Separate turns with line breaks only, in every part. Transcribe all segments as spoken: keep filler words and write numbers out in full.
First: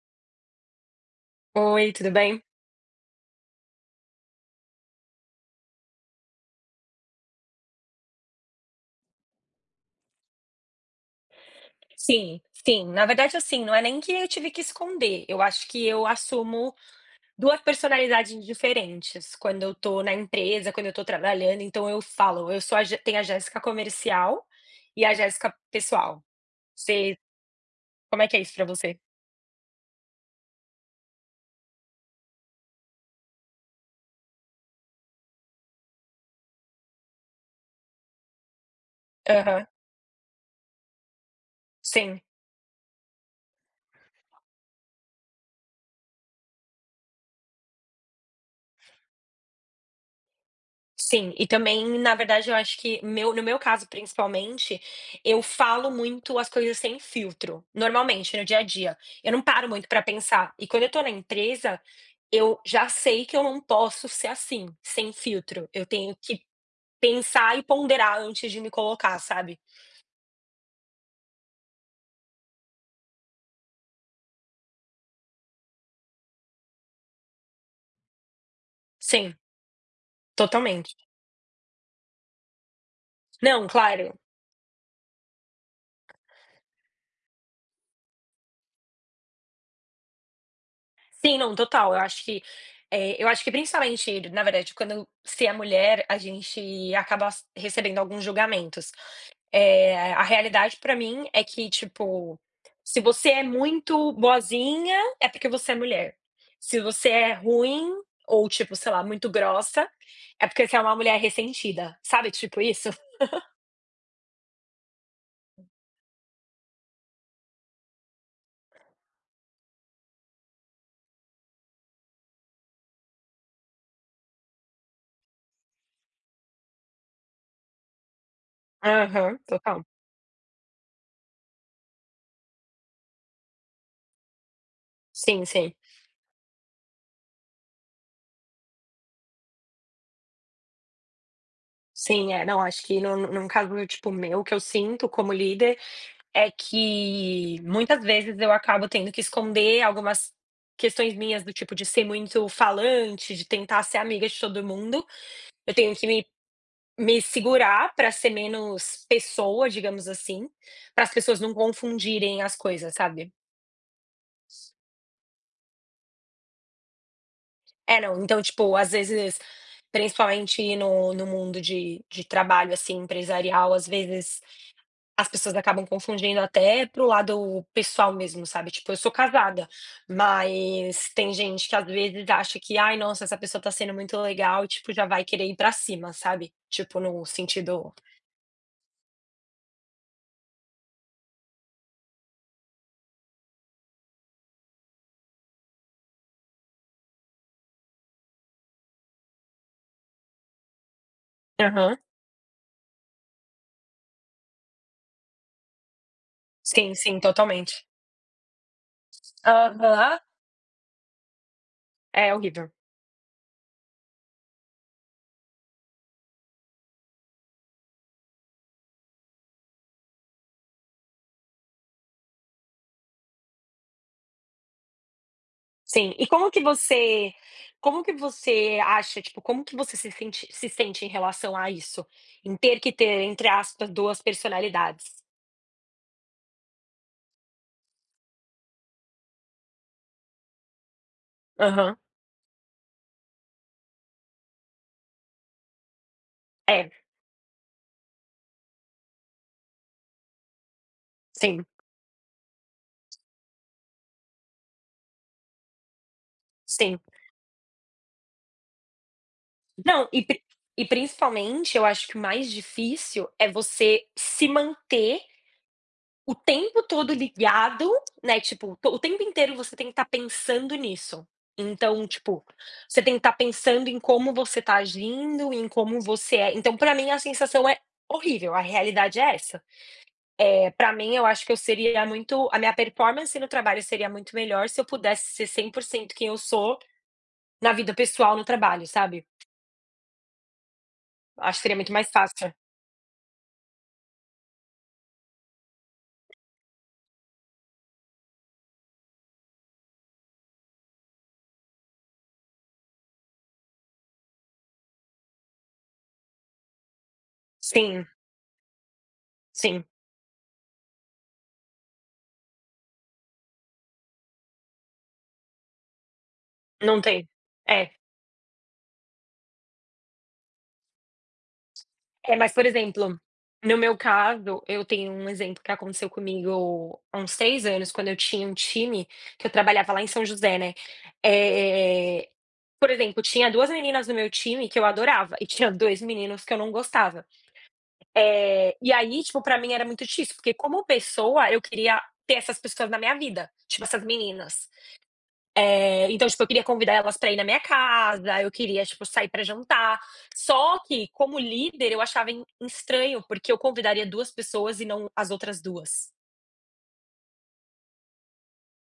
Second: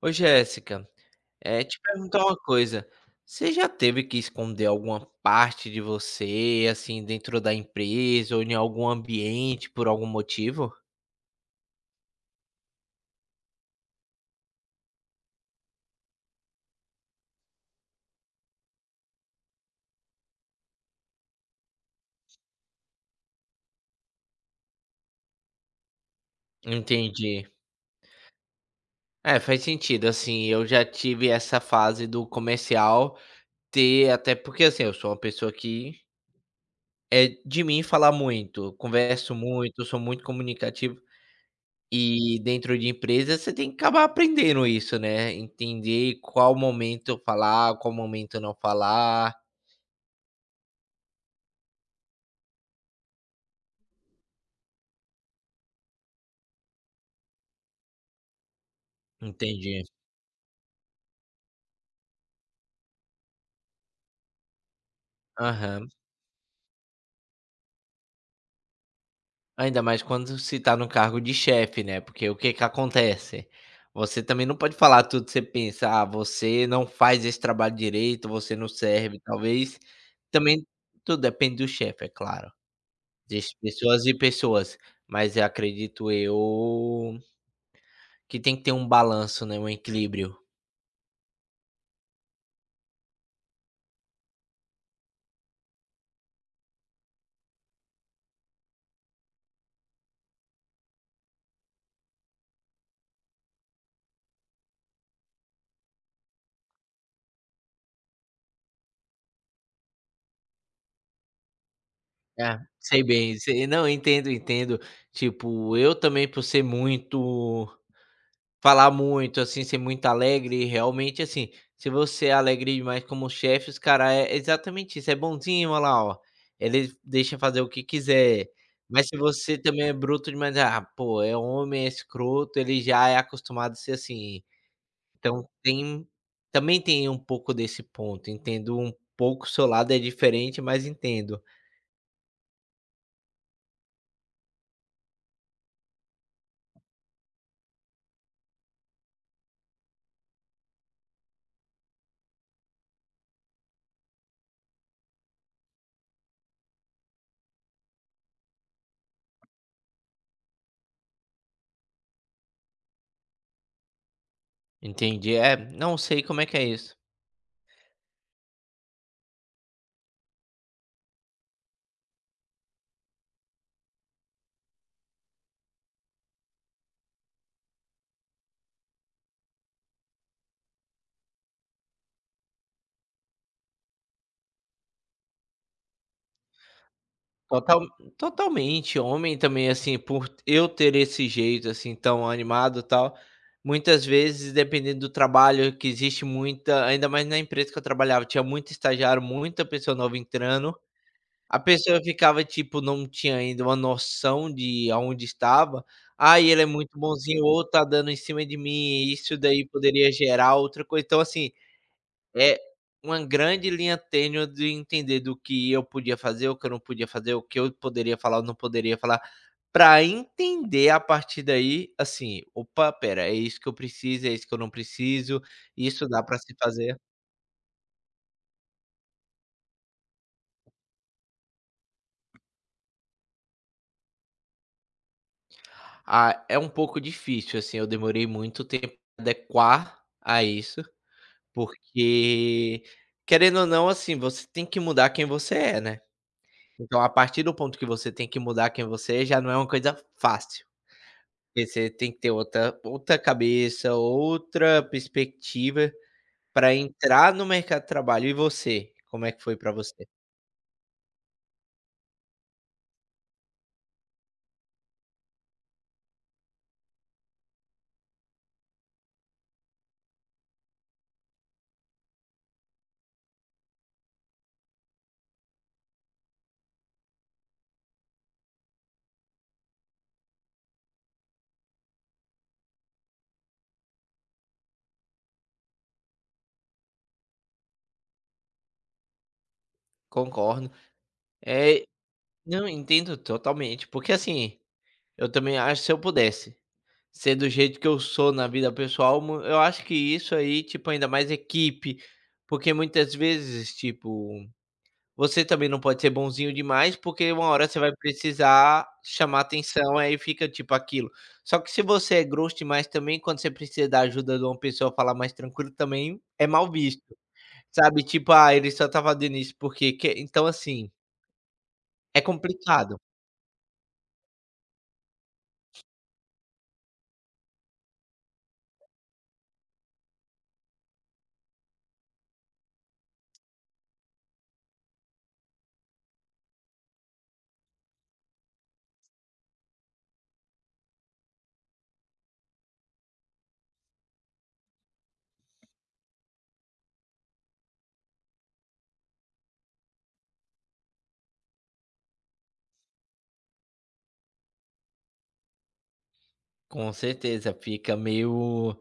Ô Jéssica, eh, te
Oi, tudo
perguntar uma
bem?
coisa, você já teve que esconder alguma parte de você, assim, dentro da empresa ou em algum ambiente por algum motivo?
Sim, sim. Na verdade, assim, não é nem que eu tive que esconder, eu acho que eu assumo duas personalidades diferentes quando eu tô na empresa, quando eu tô trabalhando, então eu falo: "Eu sou a Jé", tem a Jéssica comercial e a Jéssica pessoal. Você
Entendi.
Como é que é isso pra você?
É, faz sentido, assim, eu já tive essa fase do comercial ter até porque, assim, eu sou uma pessoa que é de mim falar muito, eu converso
Aham.
muito, eu sou muito comunicativo.
Sim,
E dentro de empresa você tem que acabar aprendendo isso, né, entender qual momento falar, qual momento não falar.
sim. E também, na verdade, eu acho que meu no meu caso, principalmente, eu falo muito as coisas sem filtro, normalmente, no dia a dia. Eu não paro
Entendi.
muito para pensar. E quando eu tô na empresa, eu já sei que eu não posso ser assim, sem filtro. Eu
Aham.
tenho que pensar e ponderar antes de me colocar, sabe.
Ainda mais quando se tá no cargo de chefe, né, porque o que que acontece? Você também não pode falar tudo que você pensa: "Ah, você não faz esse trabalho direito, você não serve",
Sim,
talvez também
totalmente.
tudo depende do chefe, é claro, de
Não,
pessoas e
claro.
pessoas, mas eu acredito eu que tem que ter um balanço, né, um equilíbrio.
Sim, não, total. Eu acho que, eh, eu acho que principalmente, na verdade, quando se é mulher, a gente acaba s recebendo alguns julgamentos. Eh, a realidade pra mim é que, tipo, se você é muito boazinha, é porque você é mulher. Se você é ruim ou, tipo, sei lá, muito grossa, é porque você é uma mulher ressentida, sabe,
É,
tipo isso?
sei bem, sei não, entendo, entendo. Tipo, eu também por ser muito falar muito, assim, ser muito alegre, realmente, assim, se você é alegre demais como chefe, os cara é exatamente isso, é bonzinho, olha lá, ó, ele deixa fazer o que quiser. Mas se
Aham,
você
total.
também é bruto demais, ah, pô, é homem, é escroto, ele já é acostumado a ser assim.
Sim,
Então
sim.
tem também tem um pouco desse ponto, entendo um pouco o seu lado, é diferente, mas entendo.
Sim, é, não, acho que num num caso, tipo, meu, que eu sinto como líder, é que muitas vezes eu acabo tendo que esconder algumas questões minhas, do tipo de ser muito falante, de tentar ser amiga de todo mundo. Eu tenho que me Me segurar para ser menos pessoa, digamos assim, para as pessoas não confundirem as coisas, sabe.
Entendi. É, não sei como é que é isso.
É, não, então, tipo, às vezes, principalmente no no mundo de de trabalho, assim, empresarial, às vezes as pessoas acabam confundindo até pro lado pessoal mesmo, sabe. Tipo, eu sou casada, mas tem gente que às vezes acha que: "Ai, nossa, essa pessoa tá sendo muito legal", e, tipo, já vai querer ir pra cima, sabe. Tipo, no
Total
sentido.
totalmente. Homem também, assim, por eu ter esse jeito, assim, tão animado, e tal, muitas vezes, dependendo do trabalho, que existe muita ainda mais na empresa que eu trabalhava, tinha muito estagiário, muita pessoa nova entrando. A
Aham.
pessoa ficava, tipo, não tinha ainda uma noção de aonde estava. "Ai, ele é
Sim,
muito
sim,
bonzinho", ou "Tá
totalmente.
dando em cima de mim", e isso daí poderia
Aham.
gerar outra coisa. Então, assim,
É
é
horrível.
uma grande linha tênue de entender do que eu podia fazer, o que eu não podia fazer, o que eu poderia falar ou não poderia falar, para entender a partir daí, assim, "Opa, pera, é isso que eu preciso, é isso que eu não preciso, isso
Sim.
dá
E
para
como
se
que
fazer".
você como que você acha, tipo, como que você se sente se sente em relação a isso? Em ter que ter, entre aspas, duas personalidades?
Ah, é um pouco difícil, assim, eu demorei muito tempo pra adequar a isso,
Aham.
porque, querendo ou não, assim, você tem que mudar quem você é, né.
É,
Então a partir do ponto que você tem que mudar quem você é, já não é uma coisa fácil.
sim,
Você tem que ter outra outra cabeça, outra perspectiva para
sim.
entrar no mercado de trabalho. E você, como é que foi para você?
Não, e pri e principalmente eu acho que o mais difícil é você se manter o tempo todo ligado, né, tipo, to- o tempo inteiro você tem que estar pensando nisso. Então, tipo, você tem que estar pensando em como você está agindo, em como você é. Então, pra mim, a sensação é horrível, a realidade é essa. É, para mim, eu acho que eu seria muito a minha performance no trabalho seria muito melhor se eu pudesse ser cem por cento quem eu sou na vida pessoal, no trabalho, sabe.
Concordo.
Acho que seria
É,
muito mais fácil.
não, entendo totalmente, porque assim, eu também acho que se eu pudesse ser do jeito que eu sou na vida pessoal, mu eu acho que isso aí, tipo, ainda mais equipe, porque muitas vezes, tipo, você também não pode ser bonzinho demais, porque uma hora você vai
Sim,
precisar chamar
sim,
atenção, aí fica tipo aquilo. Só que se você é grosso demais também, quando você precisa da ajuda de uma pessoa falar mais tranquilo também é mal
não
visto,
tem. É.
sabe, tipo: "Ah, ele só estava dando isso porque quer", então assim, é
É, mas, por
complicado.
exemplo, no meu caso, eu tenho um exemplo que aconteceu comigo há uns seis anos, quando eu tinha um time que eu trabalhava lá em São José, né. Eh, por exemplo, tinha duas meninas no meu time que eu adorava e tinha dois meninos que eu não gostava. Eh, e aí, tipo, pra mim era muito difícil, porque como pessoa eu queria ter essas pessoas na minha vida, tipo, essas meninas. Eh, então, tipo, eu queria convidar elas para ir na minha casa, eu queria, tipo, sair para jantar. Só que, como líder, eu achava en estranho, porque eu convidaria duas pessoas e não as outras duas.
Com certeza, fica meio,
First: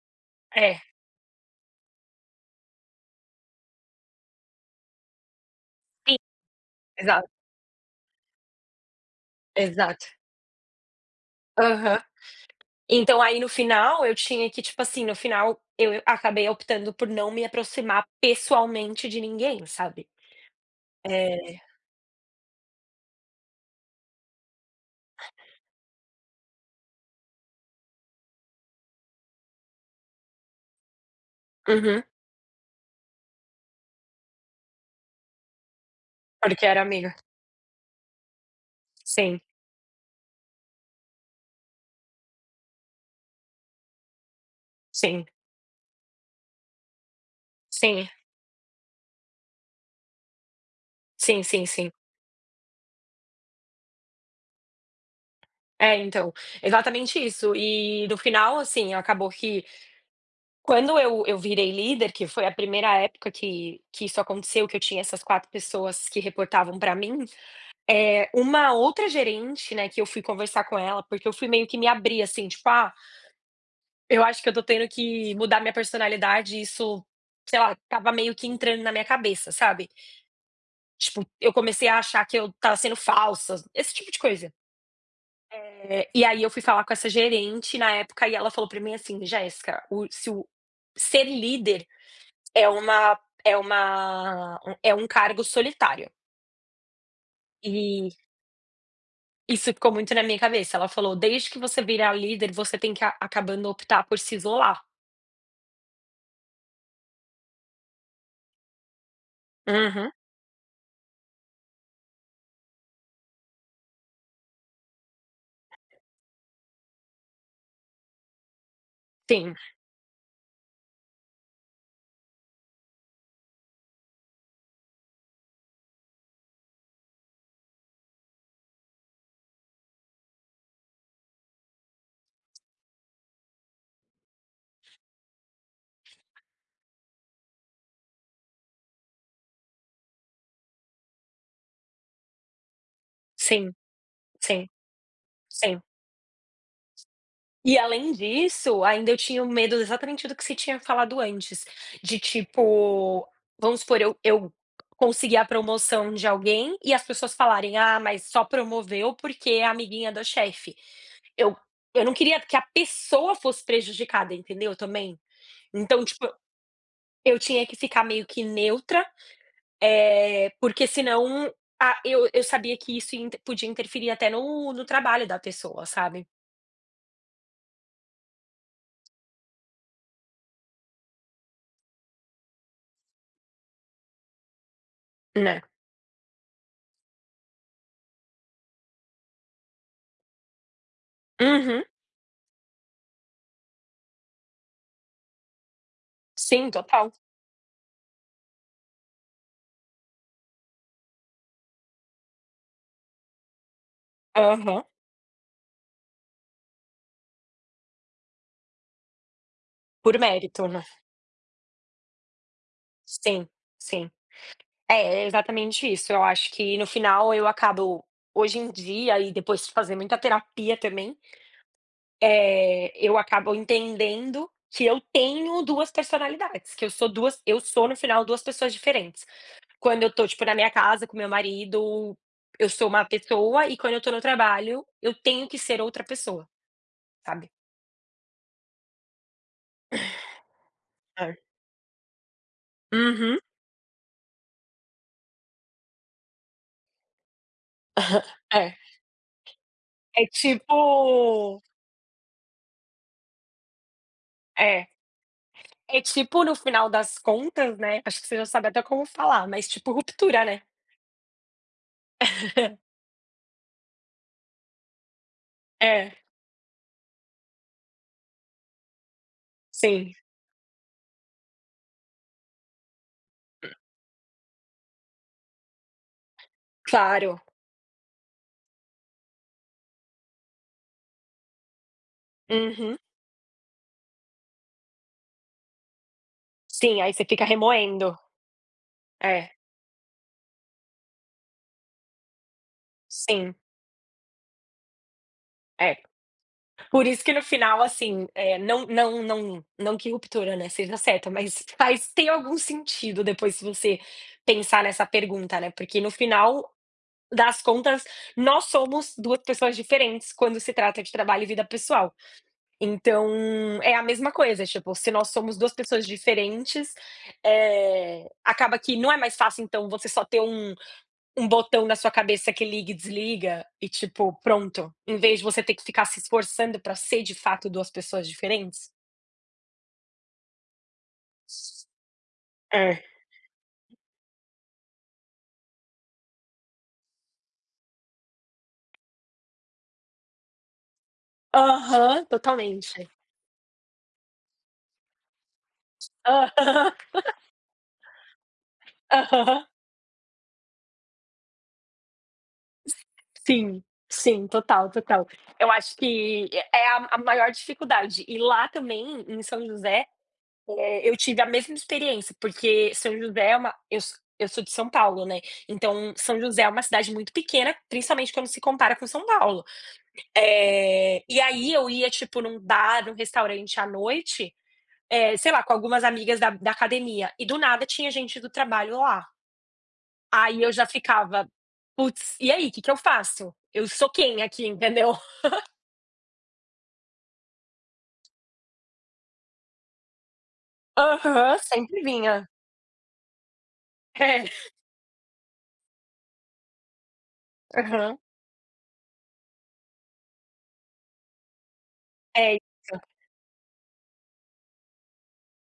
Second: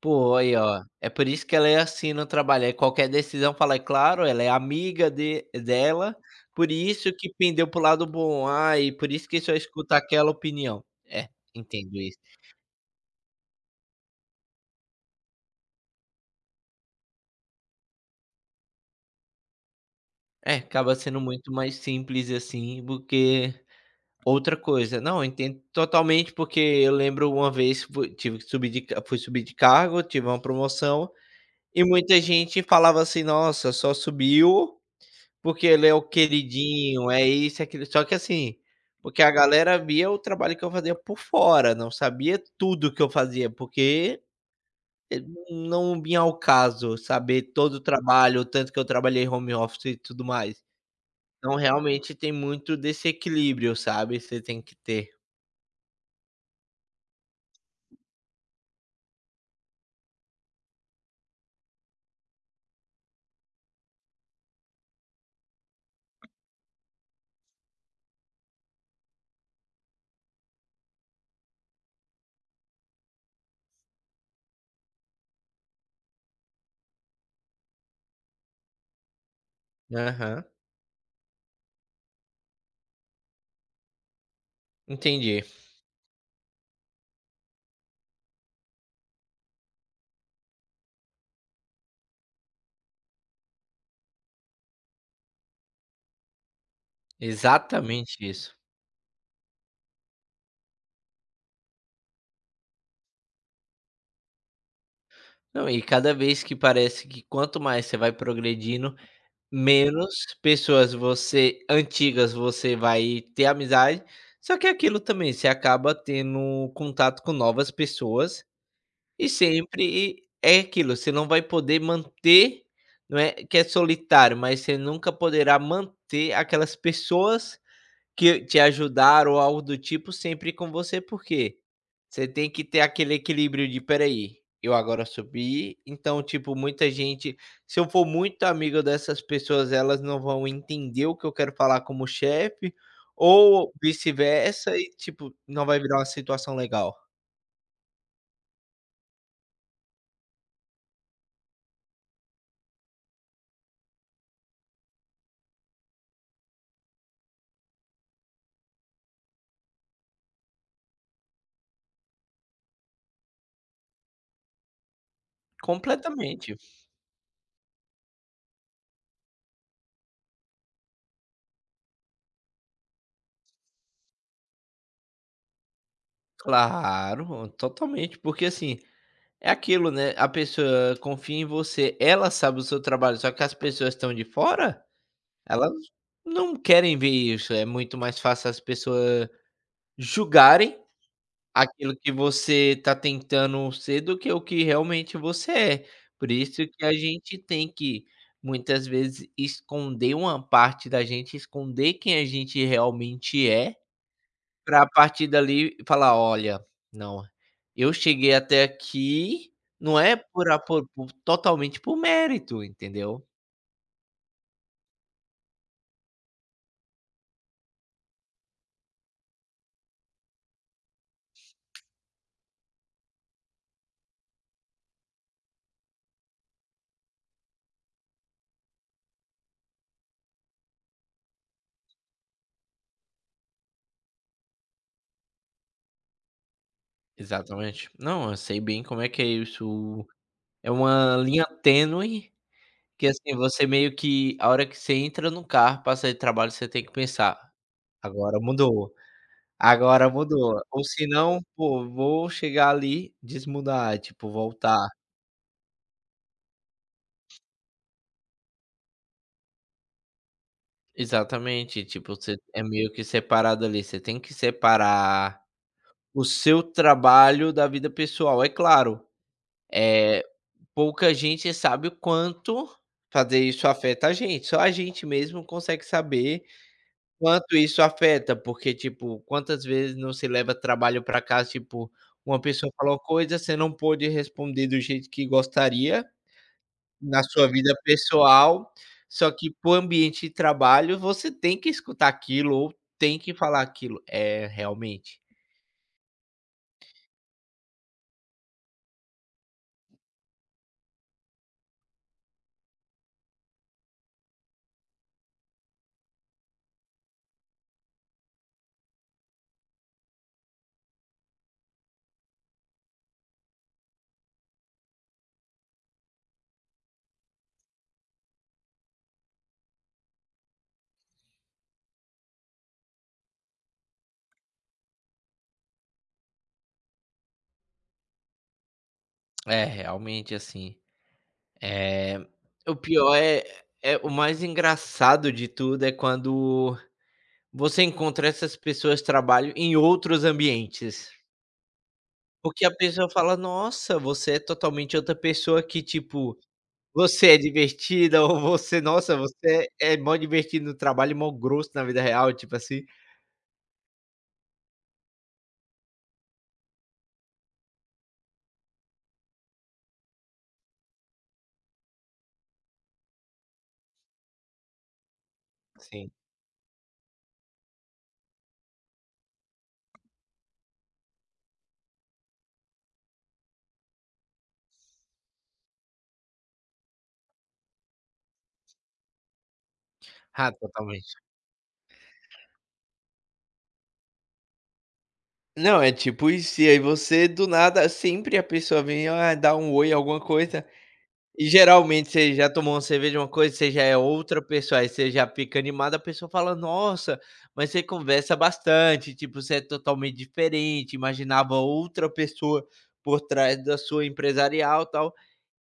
pô, aí
É,
ó, é por isso que ela é assim no trabalho, aí qualquer decisão fala: "É claro, ela é amiga de dela,
sim,
por isso
exato,
que pendeu pro lado bom, ah, e por isso que só escuta
exato.
aquela opinião". É, entendo
Aham.
isso.
Então aí no final, eu tinha que, tipo assim, no final eu acabei optando por não me aproximar pessoalmente de ninguém, sabe.
É, acaba sendo
É.
muito mais simples, assim, do que outra coisa. Não, eu entendo totalmente, porque eu lembro uma vez fui tive que subir de ca fui subir de cargo, tive uma promoção, e
Uhum.
muita gente falava assim: "Nossa, só subiu porque ele é o
Porque era
queridinho,
amiga.
é isso, é aquilo". Só que assim, porque a
Sim,
galera via o trabalho que eu fazia por fora, não sabia tudo que eu fazia, porque e
sim,
não vinha ao caso saber todo o
sim,
trabalho, o tanto que eu trabalhei home office e tudo mais.
sim,
Então
sim, sim.
realmente tem muito desse equilíbrio, sabe, você tem que ter.
É, então, exatamente isso. E no final, assim, acabou que quando eu eu virei líder, que foi a primeira época que que isso aconteceu, que eu tinha essas quatro pessoas que reportavam pra mim, é uma outra gerente, né, que eu fui conversar com ela, porque eu fui meio que me abrir, assim, tipo: "Ah, eu acho que eu tô tendo que mudar minha personalidade", e isso, sei lá, tava meio que entrando na minha cabeça, sabe.
Aham,
Tipo, eu comecei a achar que eu estava sendo falsa, esse tipo de coisa.
entendi.
É, e aí eu fui falar com essa gerente na época e ela falou pra mim assim: "Jéssica, o se o ser líder é uma é uma um, é um cargo solitário". E
Exatamente isso.
isso ficou muito na minha cabeça. Ela falou: "Desde que você virar líder, você tem que a acabando optar por se isolar".
Não, e cada vez que parece que quanto mais você vai progredindo,
Uhum.
menos pessoas você antigas você vai ter amizade, só que é aquilo também, você acaba tendo contato com novas pessoas, e
Sim,
sempre é aquilo, você não vai poder manter, não é que é solitário, mas você nunca poderá manter aquelas pessoas que te ajudaram ou algo do tipo sempre com você, porque você tem que ter aquele equilíbrio de: "Espera, eu agora subi", então, tipo, muita gente, se eu for muito amigo dessas pessoas, elas não vão entender o que eu quero falar como chefe, ou
sim, sim,
vice-versa e, tipo, não vai
sim.
virar uma situação legal.
E além disso, ainda eu tinha o medo exatamente do que você tinha falado antes, de tipo, vamos supor, eu eu conseguir a promoção de alguém e as pessoas falarem: "Ah, mas só promoveu porque é amiguinha do chefe". Eu eu não queria que a pessoa fosse prejudicada, entendeu, também. Então, tipo,
Completamente.
eu tinha que ficar meio que neutra, eh, porque senão a eu eu sabia que isso ia inter podia interferir até no no trabalho da pessoa, sabe.
Claro, totalmente, porque, assim, é aquilo, né, a pessoa confia em você, ela sabe o seu trabalho, só que as pessoas estão de fora,
Né.
elas não querem ver isso, é muito mais fácil as pessoas julgarem
Uhum.
aquilo que você está tentando ser do que o que realmente você é. Por isso
Sim,
que a
total.
gente tem que, muitas vezes, esconder uma parte da gente, esconder quem a gente realmente é,
Aham.
pra partir dali falar: "Olha, não, eu cheguei até aqui, não
Por
é por a
mérito, né.
por por totalmente por mérito", entendeu?
Sim, sim. É, é exatamente isso. Eu acho que no final eu acabo hoje em dia, e depois de fazer muita terapia também, eh, eu acabo entendendo que eu tenho duas personalidades, que eu sou duas, eu sou no final duas pessoas diferentes. Quando eu estou, tipo, na minha casa com meu marido, eu sou uma pessoa, e quando eu estou no trabalho, eu tenho que ser outra pessoa, sabe.
Exatamente. Não, eu sei bem como é que é isso. É uma
É.
linha tênue que, assim,
Uhum.
você meio que a hora que você entra no carro pra sair do trabalho, você tem que pensar: "Agora
É.
mudou, agora
É
mudou", ou senão,
tipo
pô, vou chegar ali, desmudar, tipo, voltar.
é. É tipo no final das contas, né, acho que você já sabe até como falar, mas tipo ruptura, né.
Exatamente, tipo, você é meio que separado ali, você tem que separar
É,
o seu trabalho da vida pessoal. É claro,
sim,
eh, pouca gente sabe o quanto fazer isso afeta a gente, só a gente mesmo consegue saber
claro.
quanto isso afeta, porque, tipo, quantas vezes não se leva trabalho para casa, tipo, uma pessoa falou
Uhum.
coisa, você não pôde responder do jeito que gostaria,
Sim, aí
na
você fica
sua vida
remoendo.
pessoal, só que
É,
para o ambiente de trabalho você tem que escutar aquilo ou tem que
sim,
falar aquilo. É, realmente.
é. Por isso que no final, assim, eh, não, não, não, não que ruptura, né, seja certa, mas faz tem algum sentido depois, se você pensar nessa pergunta, né, porque no final das contas, nós somos duas pessoas diferentes quando se trata de trabalho e vida pessoal. Então, é a mesma coisa, tipo, se nós somos duas pessoas diferentes, eh, acaba que não é mais fácil, então, você só ter um um botão na sua cabeça que liga e desliga e, tipo, pronto, em vez de você ter que ficar se esforçando pra ser de fato duas pessoas diferentes.
É, realmente, assim, eh, o
É.
pior é é o mais engraçado de tudo é quando você encontra essas pessoas de trabalho em outros ambientes.
Aham,
Porque a
totalmente.
pessoa fala: "Nossa, você é totalmente outra pessoa que, tipo,
Aham,
você é divertida", ou você: "Nossa,
aham.
você é mó divertido no trabalho e mó grosso na vida real", tipo assim.
Sim, sim, total, total. Eu acho que é é a a maior dificuldade. E lá também, em São José. Eh, eu tive a mesma experiência, porque São José é uma eu so eu sou de São Paulo, né,
Sim.
então São José é uma cidade muito pequena, principalmente quando se compara com São Paulo. Eh, e aí eu ia, tipo, num bar, num restaurante à noite, eh, sei lá, com algumas amigas da da academia, e do nada tinha gente do trabalho lá.
Ah,
Aí eu já
totalmente.
ficava: "Putz, e aí, o que que eu faço? Eu sou quem aqui?", entendeu?
Não, é tipo isso, e aí você do nada sempre a pessoa vem: "Ah, dá um oi", alguma coisa. E
Aham, sempre
geralmente você
vinha.
já tomou uma cerveja, uma coisa, você já é outra
É,
pessoa, aí você já fica animado, a pessoa fala: "Nossa, mas você
aham.
conversa bastante, tipo, você é totalmente diferente, imaginava outra
É
pessoa
isso,
por trás da sua empresarial, e tal".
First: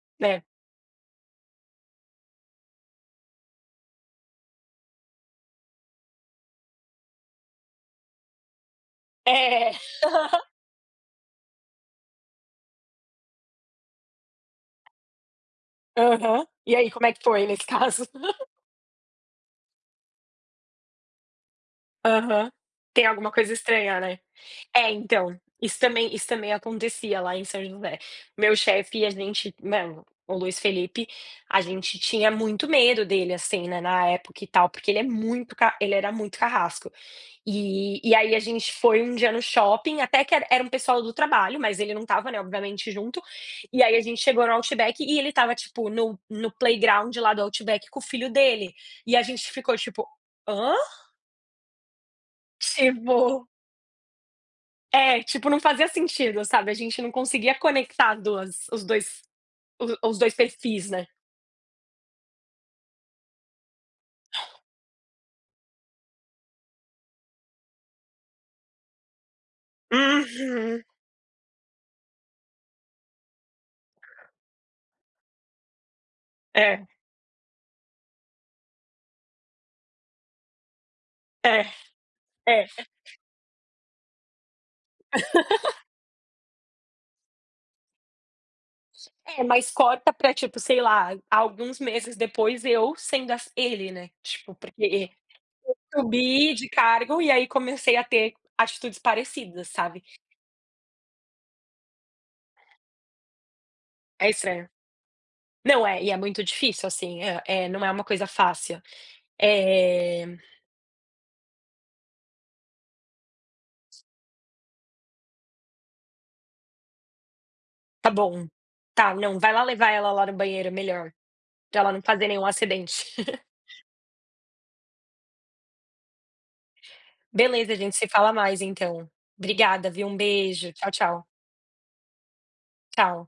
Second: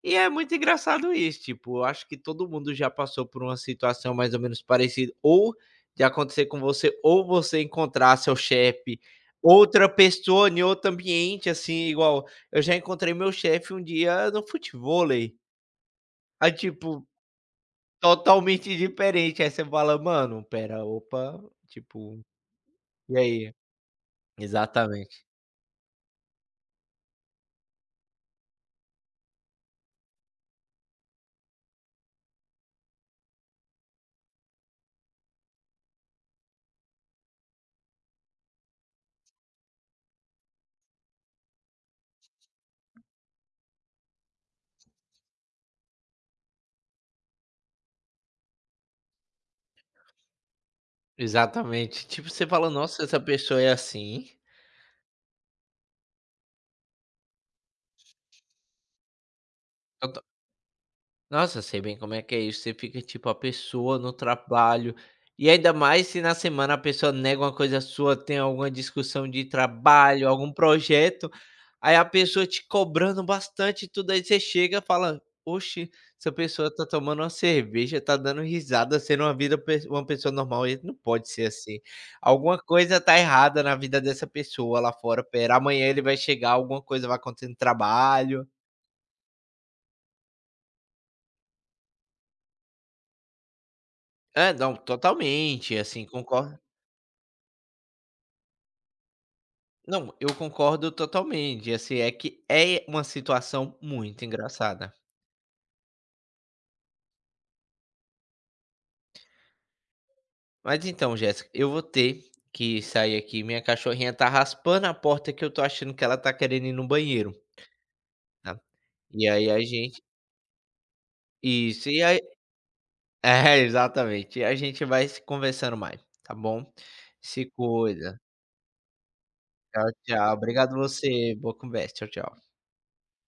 E é
né.
muito engraçado isso, tipo, eu acho que todo mundo já passou por uma situação mais ou menos parecida, ou de acontecer com você, ou você encontrar seu chefe,
É.
outra pessoa em outro ambiente, assim, igual eu já encontrei meu chefe um dia no futevôlei.
Aham.
Aí,
E aí,
tipo,
como é que foi nesse caso?
totalmente diferente. Aí você fala: "Mano, pera, opa", tipo,
Aham. Tem
e
alguma coisa
aí?
estranha, né. É,
Exatamente,
então, isso também isso também acontecia lá em São José. Meu chefe, e a gente, mano, o Luiz Felipe, a gente tinha muito medo dele, assim, né, na época e tal, porque ele é muito ca ele era muito carrasco. E e aí a gente foi um dia no shopping, até que era era um pessoal do trabalho, mas ele não estava, né, obviamente junto. E aí a gente chegou no Outback e ele estava, tipo, no no playground lá do Outback com o filho dele. E a gente ficou tipo: "Hã?"
exatamente. Tipo, você fala: "Nossa,
Tipo,
essa pessoa é assim?".
é, tipo, não fazia sentido, sabe, a gente não conseguia conectar duas os dois o os
Tota
dois perfis, né.
Nossa, sei bem como é que é isso. Você fica tipo a pessoa no trabalho. E ainda mais se na semana a pessoa nega uma coisa sua, tem alguma discussão de trabalho, algum
Uhum.
projeto, aí a pessoa te cobrando bastante e tudo, aí você chega e fala: Oxe, essa pessoa
É,
tá tomando uma cerveja, tá dando risada, sendo uma vida, pe- uma pessoa normal. E não pode ser
é,
assim. Alguma
é.
coisa tá errada na vida dessa pessoa lá fora. Pera, amanhã ele vai chegar, alguma coisa vai acontecer no trabalho.
É, mas corta pra, tipo, sei lá, alguns meses depois eu sendo as ele, né,
É,
tipo,
não,
porque
totalmente, assim,
subi
concordo.
de cargo, e aí comecei a ter atitudes parecidas, sabe.
Não, eu concordo totalmente, assim, é que é uma situação muito
É estranho.
engraçada.
Não é, e é muito difícil, assim, é eh, não é uma coisa fácil. Eh,
Mas então, Jéssica, eu vou ter que sair aqui, minha cachorrinha tá raspando a porta que eu tô achando que ela tá querendo ir no banheiro,
"Tá bom,
tá.
tá,
E
não,
aí
vai
a
lá levar
gente
ela lá no banheiro, melhor, pra
isso,
ela não
e aí
fazer nenhum acidente".
é, exatamente, e a gente vai se conversando mais, tá bom. Se
Beleza, a gente se
cuida.
fala mais então.
Tchau,
Obrigada, viu, um
tchau.
beijo.
Obrigado
Tchau, tchau.
você, boa conversa. Tchau, tchau.
Tchau.